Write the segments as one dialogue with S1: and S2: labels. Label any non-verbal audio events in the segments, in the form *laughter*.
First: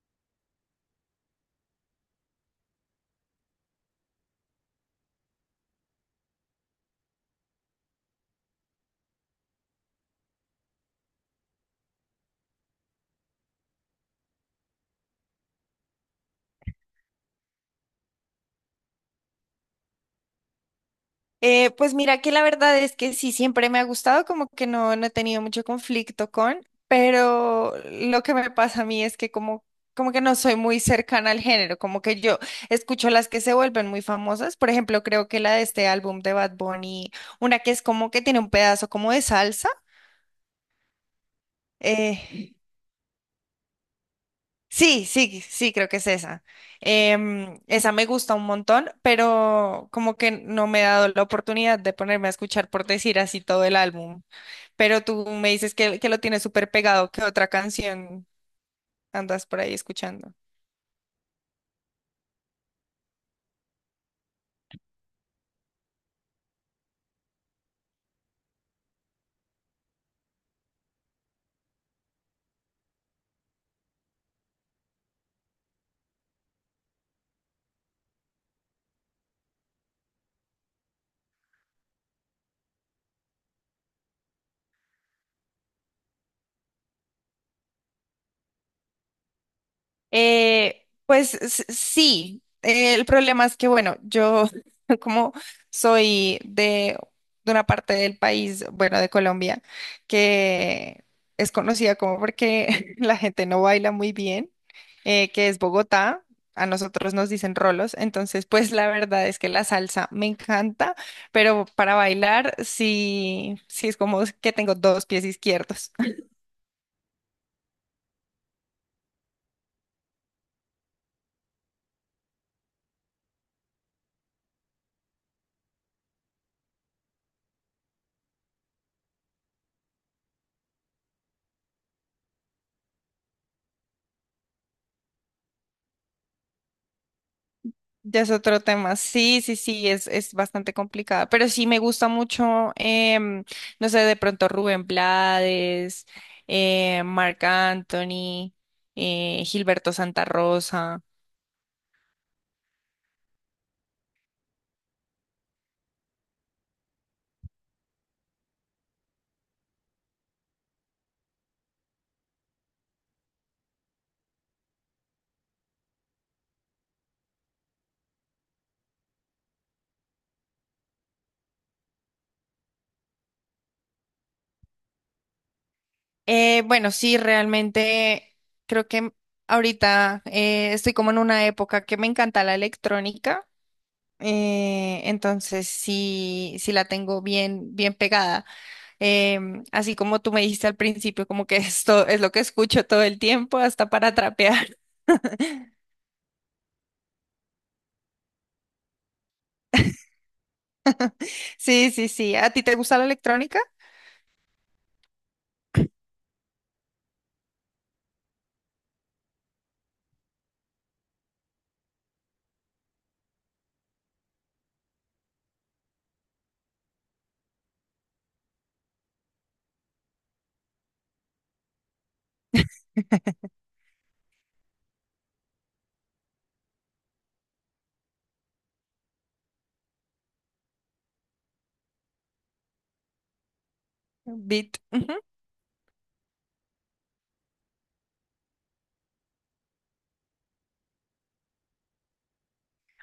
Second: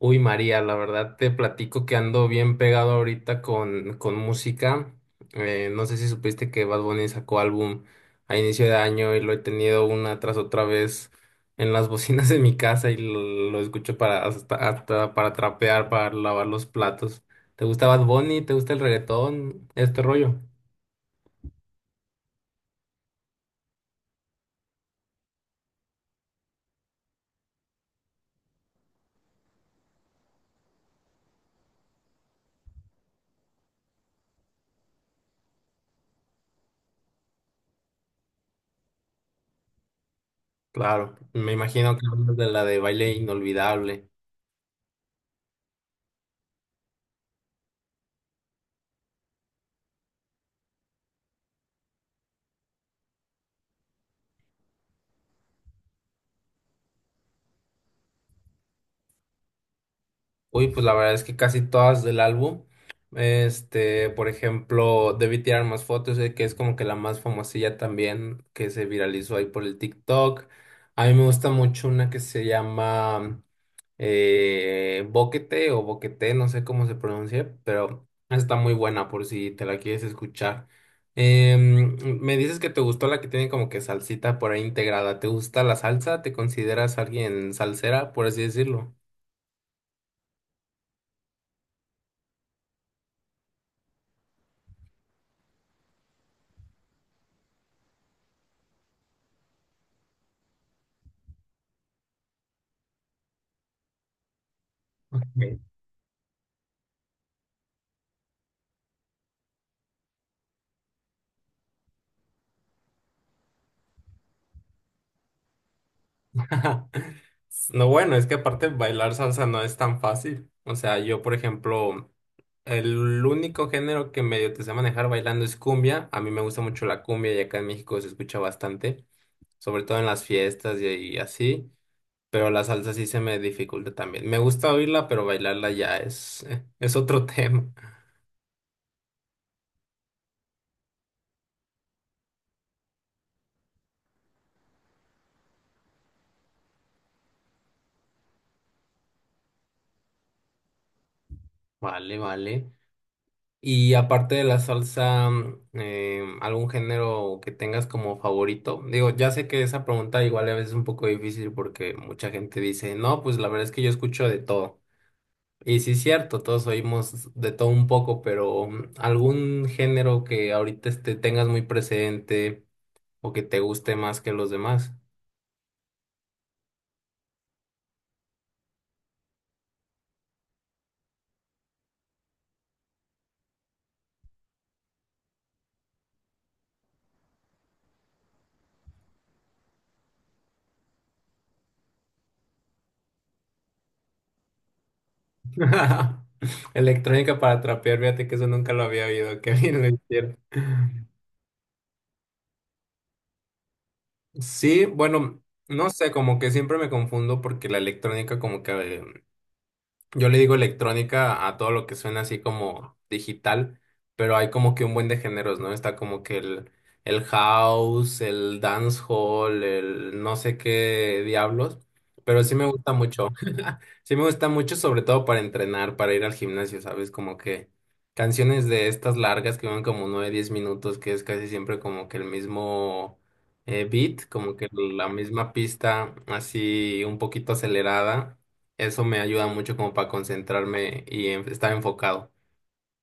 S1: Uy, María, la verdad te platico que ando bien pegado ahorita con música. No sé si supiste que Bad Bunny sacó álbum a inicio de año y lo he tenido una tras otra vez en las *laughs* bocinas de mi casa y lo escucho para hasta para trapear, para lavar los platos. ¿Te gusta Bad Bunny? ¿Te gusta el reggaetón? Este rollo.
S2: Pues mira que la verdad es que sí, siempre me ha gustado, como que no he tenido mucho conflicto con, pero lo que me pasa a mí es que como, como que no soy muy cercana al género, como que yo escucho las que se vuelven muy famosas, por ejemplo, creo que la de este álbum de Bad Bunny, una que es como que tiene un pedazo como de salsa.
S1: Claro, me imagino que hablas de
S2: eh,
S1: la de Baile Inolvidable.
S2: sí, sí, sí, creo que es esa. Esa me gusta un montón, pero como que no me he dado la oportunidad de ponerme a escuchar por decir así todo el álbum. Pero tú me dices que lo tienes súper pegado, ¿qué otra canción andas por ahí escuchando?
S1: Uy, pues la verdad es que casi todas del álbum. Este, por ejemplo, Debí Tirar Más Fotos, que es como que la más famosilla también, que se viralizó ahí por el TikTok. A mí me gusta mucho una que se llama Boquete o Boquete, no sé cómo se pronuncia, pero está muy buena por si te la quieres escuchar. Me dices que te gustó la que tiene como que salsita por ahí integrada. ¿Te gusta la salsa? ¿Te consideras alguien salsera, por así decirlo?
S2: Pues sí, el problema es que, bueno, yo *laughs* como soy de una parte del país, bueno, de Colombia, que es conocida como porque *laughs* la gente no baila muy bien, que es Bogotá. A nosotros nos dicen rolos, entonces pues la verdad es que la salsa me encanta, pero para bailar sí, sí es como que tengo dos pies izquierdos.
S1: *laughs* No, bueno, es que aparte bailar salsa no es tan fácil. O sea, yo, por ejemplo, el único género que medio te sé manejar bailando es cumbia. A mí me gusta mucho la cumbia y acá en México se escucha bastante, sobre todo en las fiestas y así. Pero la salsa sí se me dificulta también. Me gusta oírla, pero bailarla ya es, *laughs* es otro tema.
S2: Ya es otro tema. Sí, sí, sí, es bastante complicada. Pero sí me gusta mucho, no sé, de pronto Rubén Blades, Marc Anthony, Gilberto Santa Rosa.
S1: Vale, vale. Y aparte de la salsa, ¿algún género que tengas como favorito? Digo, ya sé que esa pregunta igual a veces es un poco difícil porque mucha gente dice, no, pues la verdad es que yo escucho de todo. Y sí es cierto, todos oímos de todo un poco, pero algún género que ahorita este, tengas muy presente o que te guste más que los demás.
S2: Bueno, sí, realmente creo que ahorita estoy como en una época que me encanta la electrónica. Entonces sí, sí la tengo bien, bien pegada. Así como tú me dijiste al principio, como que esto es lo que escucho todo el tiempo, hasta para trapear. *laughs*
S1: *laughs* Electrónica para trapear, fíjate que eso nunca lo había oído, que bien lo hicieron.
S2: Sí, sí, sí. ¿A ti te gusta la electrónica?
S1: Sí, bueno, no sé, como que siempre me confundo porque la electrónica, como que yo le digo electrónica a todo lo que suena así como digital, pero hay como que un buen de géneros, ¿no? Está como que el house, el dancehall, el no sé qué diablos, pero sí me gusta mucho. Sí me gusta mucho, sobre todo para entrenar, para ir al gimnasio, ¿sabes? Como que canciones de estas largas que van como 9 10 minutos, que es casi siempre como que el mismo beat, como que
S2: Beat.
S1: la misma pista así un poquito acelerada. Eso me ayuda mucho como para concentrarme y estar enfocado,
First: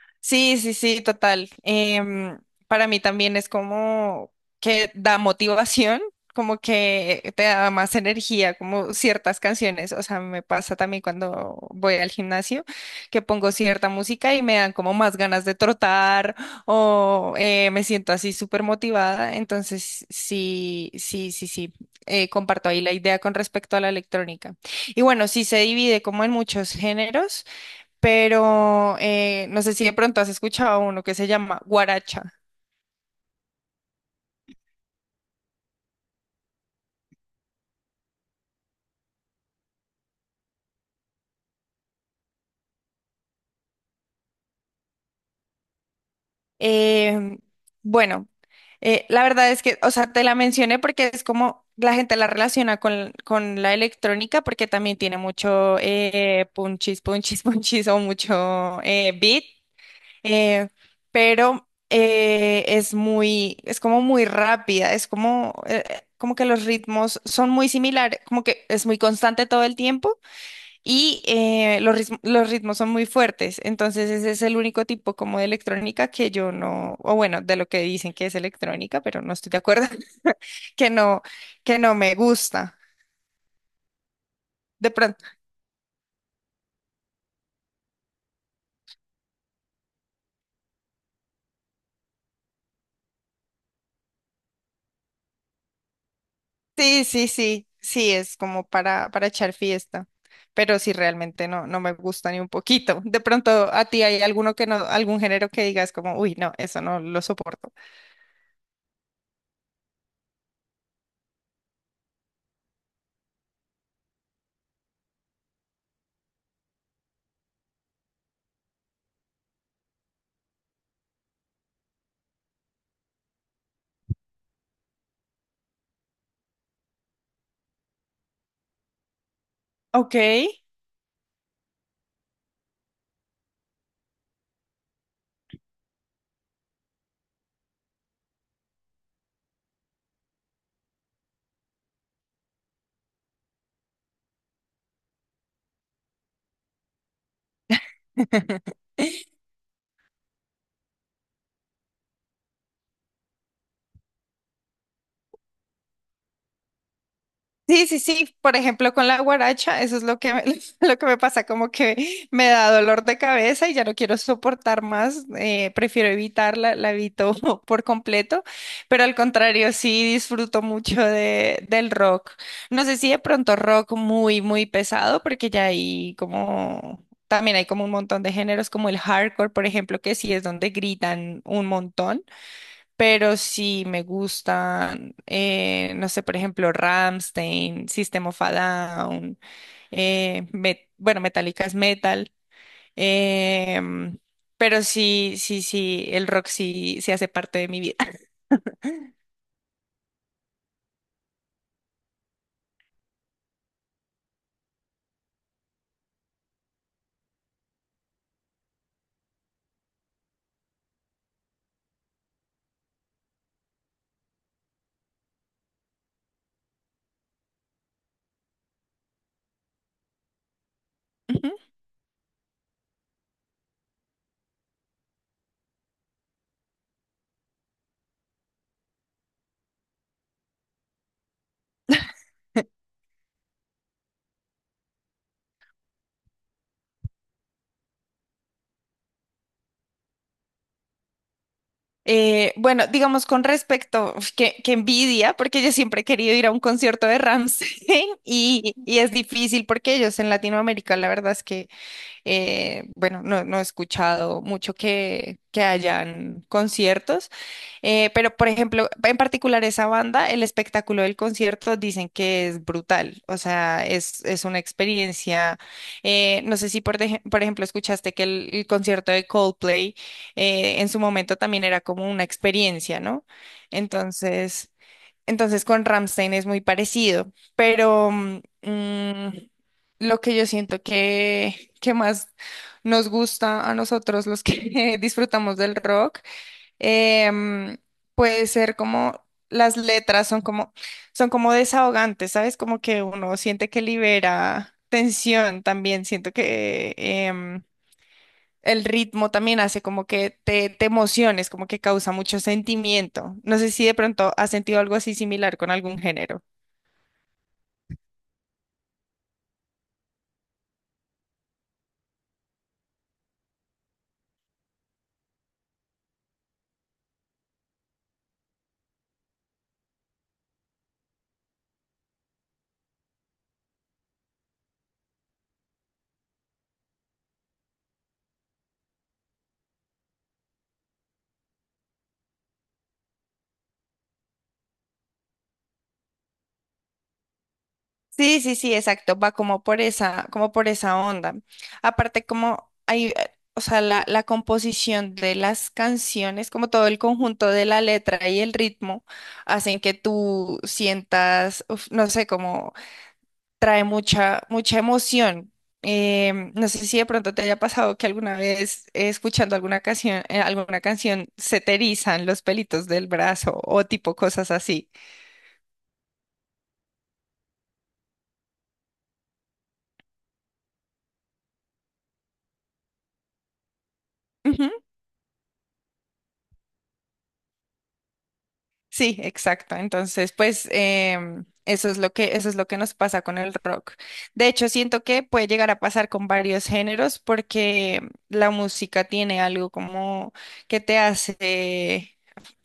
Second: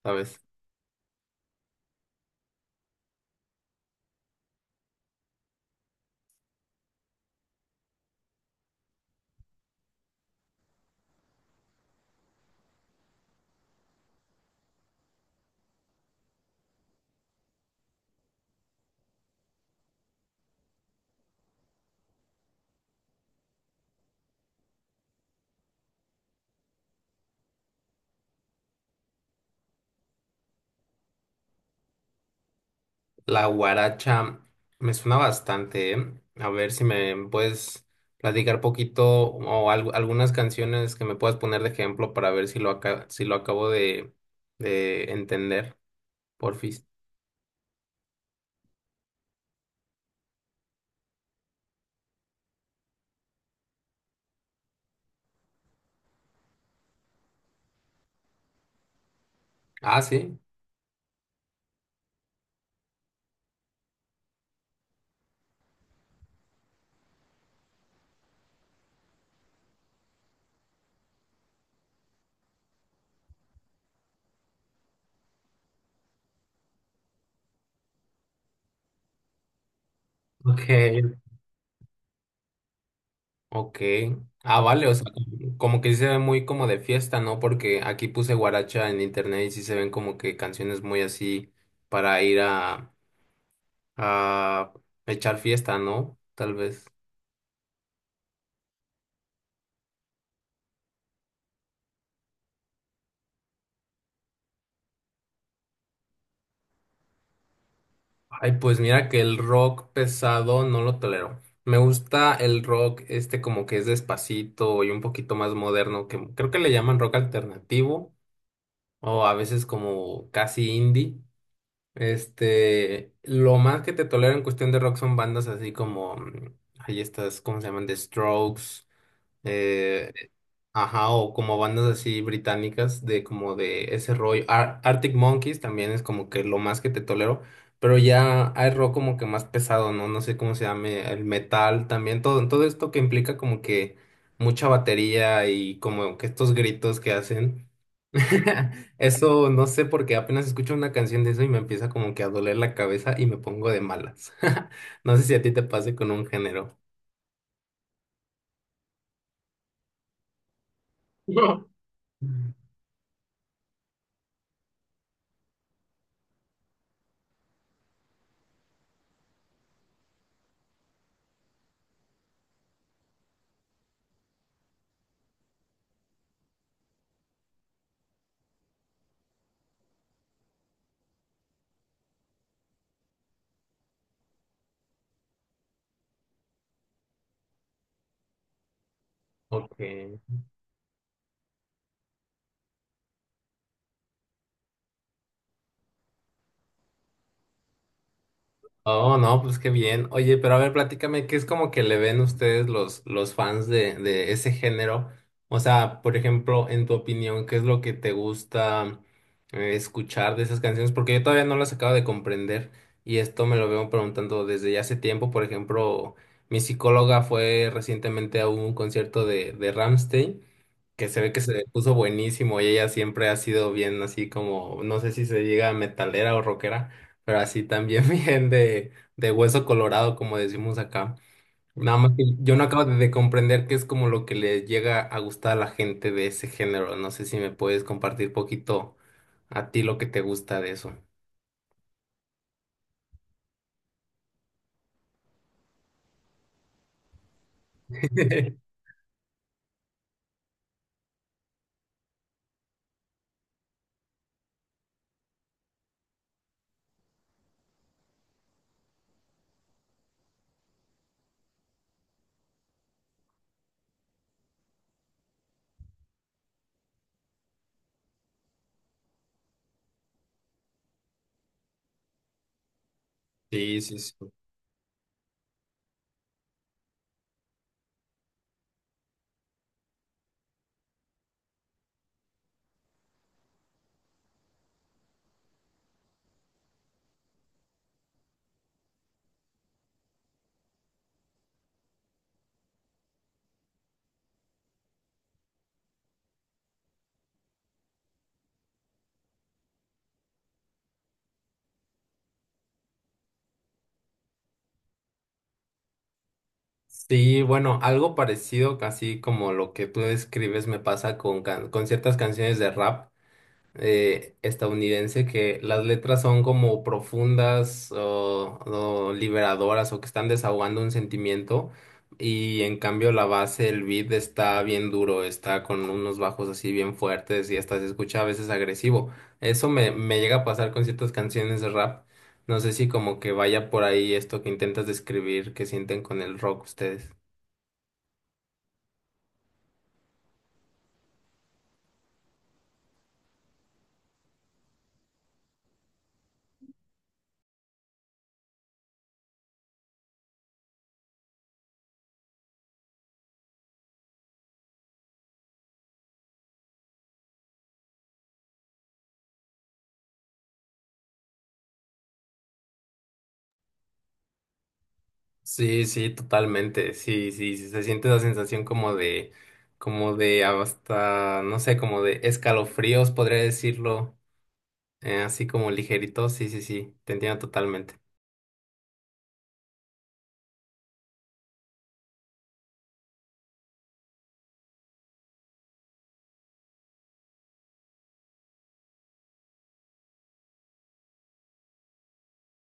S1: ¿sabes?
S2: Sí, sí, sí, total. Para mí también es como que da motivación, como que te da más energía, como ciertas canciones. O sea, me pasa también cuando voy al gimnasio, que pongo cierta música y me dan como más ganas de trotar o me siento así súper motivada. Entonces, sí, sí, sí, sí. Comparto ahí la idea con respecto a la electrónica. Y bueno, sí se divide como en muchos géneros pero no sé si de pronto has escuchado uno que se llama guaracha.
S1: La guaracha me suena bastante, ¿eh? A ver si me puedes platicar poquito o algunas canciones que me puedas poner de ejemplo para ver si lo, si lo acabo de entender, porfis.
S2: Em, bueno, la verdad es que, o sea, te la mencioné porque es como la gente la relaciona con la electrónica porque también tiene mucho punchis, punchis, *laughs* punchis o mucho beat,
S1: Ah, sí.
S2: eh, pero es muy, es como muy rápida, es como, como que los ritmos son muy similares, como que es muy constante todo el tiempo. Y los los ritmos son muy fuertes, entonces ese es el único tipo como de electrónica que yo no, o bueno, de lo que dicen que es electrónica, pero no estoy de acuerdo, *laughs* que
S1: Ok.
S2: no, que no me gusta.
S1: Ok. Ah, vale,
S2: De
S1: o sea,
S2: pronto,
S1: como como que sí se ve muy como de fiesta, ¿no? Porque aquí puse guaracha en internet y sí se ven como que canciones muy así para ir a echar fiesta, ¿no? Tal vez.
S2: sí, sí, sí, sí, es como para echar fiesta, pero sí realmente no, no me gusta ni un poquito. De pronto, a ti hay alguno que no, algún género que digas como, uy, no, eso no lo soporto.
S1: Ay, pues mira que el rock pesado no lo tolero. Me gusta el rock este como que es despacito y un poquito más moderno, que creo que le llaman rock alternativo o a veces como casi indie. Este, lo más que te tolero en cuestión de rock son bandas así como, ay, estas, ¿cómo se llaman? The Strokes, eh,
S2: Ok.
S1: ajá, o como bandas así británicas de como de ese rollo. Arctic Monkeys también es como que lo más que te tolero, pero ya hay rock como que más pesado, ¿no? No sé cómo se llame, el metal también, todo, todo esto que implica como que mucha batería y como que estos gritos que hacen.
S2: *laughs*
S1: *laughs* Eso no sé porque apenas escucho una canción de eso y me empieza como que a doler la cabeza y me pongo de malas. *laughs* No sé si a ti te pase con un género.
S2: Sí, sí, sí. Por ejemplo, con la guaracha, eso es lo que me, *laughs* lo que me
S1: *laughs*
S2: pasa,
S1: No.
S2: como que me da dolor de cabeza y ya no quiero soportar más. Prefiero evitarla, la evito *laughs* por completo. Pero al contrario, sí disfruto mucho de, del rock. No sé si de pronto rock muy, muy pesado, porque ya hay como también hay como un montón de géneros, como el hardcore, por ejemplo, que sí es donde gritan un montón. Pero sí me gustan, no sé, por ejemplo, Rammstein, System of a Down,
S1: Ok.
S2: bueno, Metallica es metal, em, pero sí, sí, sí, el rock sí, sí hace parte de mi vida. *laughs*
S1: Oh, no, pues qué bien. Oye, pero a ver, platícame, ¿qué es como que le ven ustedes los fans de ese género? O sea, por ejemplo, en tu opinión, ¿qué es lo que te gusta escuchar de esas canciones? Porque yo todavía no las acabo de comprender y esto me lo veo preguntando desde ya hace tiempo. Por ejemplo, mi psicóloga fue recientemente a un concierto de Rammstein que se ve que
S2: Ujú.
S1: se puso buenísimo y ella siempre ha sido bien así como, no sé si se diga metalera o rockera, pero así también *laughs* bien de hueso colorado, como decimos acá. Nada más que yo no acabo de comprender qué es como lo que le llega a gustar a la gente de ese género. No sé si me puedes compartir poquito a ti lo que te gusta de eso.
S2: Bueno, digamos con respecto, uf, que envidia, porque yo siempre he querido ir a un concierto de Rammstein *laughs*
S1: *laughs*
S2: y es difícil porque ellos en Latinoamérica, la verdad es que bueno, no, no he escuchado mucho que hayan conciertos, pero por ejemplo, en particular esa banda, el espectáculo del concierto dicen que es brutal, o sea, es una experiencia, no sé si por, por ejemplo escuchaste que el concierto de Coldplay en su momento también era como una experiencia, ¿no?
S1: Sí, sí, sí.
S2: Entonces... Entonces con Rammstein es muy parecido, pero lo que yo siento que más nos gusta a nosotros los que *laughs* disfrutamos del rock, em, puede ser como las letras son como desahogantes, ¿sabes? Como que uno siente que libera tensión también, siento que el ritmo también hace como que te emociones, como que causa mucho sentimiento. No sé si de pronto has sentido algo así similar con algún género.
S1: Sí, bueno, algo parecido, casi como lo que tú describes, me pasa con, con ciertas canciones de rap. Estadounidense que las letras son como profundas o liberadoras o que están desahogando un sentimiento y en cambio la base, el beat está bien duro, está con unos bajos así bien fuertes y hasta se escucha a veces agresivo. Me llega a pasar con ciertas canciones de rap. No sé si como que vaya por ahí esto que intentas describir, que sienten con el rock ustedes.
S2: Sí, sí, sí, exacto. Va como por esa onda. Aparte, como hay, o sea, la composición de las canciones, como todo el conjunto de la letra y el ritmo, hacen que tú sientas, uf, no sé, trae mucha, mucha emoción. No sé si de pronto te haya pasado que alguna vez escuchando alguna canción se te erizan los pelitos del brazo o tipo cosas así.
S1: Sí, sí, totalmente. Sí, sí, sí, se siente esa sensación como de hasta, no sé, como de escalofríos, podría decirlo,
S2: Ujú.
S1: así como ligerito. Sí, sí, sí, te entiendo totalmente.
S2: Sí, exacto. Entonces, pues eso es lo que, eso es lo que nos pasa con el rock. De hecho, siento que puede llegar a pasar con varios géneros porque la música tiene algo como que te hace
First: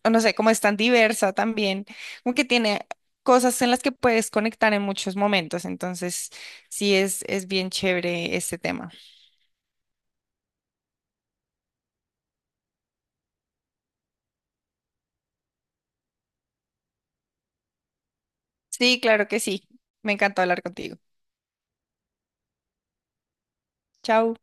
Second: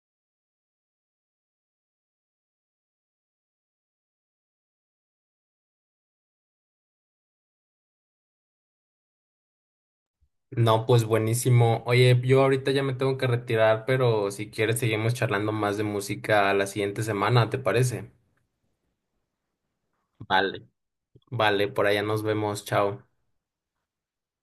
S2: o no sé, como es tan diversa también, como que tiene cosas en las que puedes conectar en muchos momentos, entonces sí es bien chévere este tema.
S1: No, pues buenísimo. Oye, yo ahorita ya me tengo que retirar, pero si quieres seguimos charlando más de música la siguiente semana, ¿te parece?
S2: Sí, claro que sí, me encantó hablar
S1: Vale.
S2: contigo.
S1: Vale, por allá nos vemos, chao.
S2: Chao.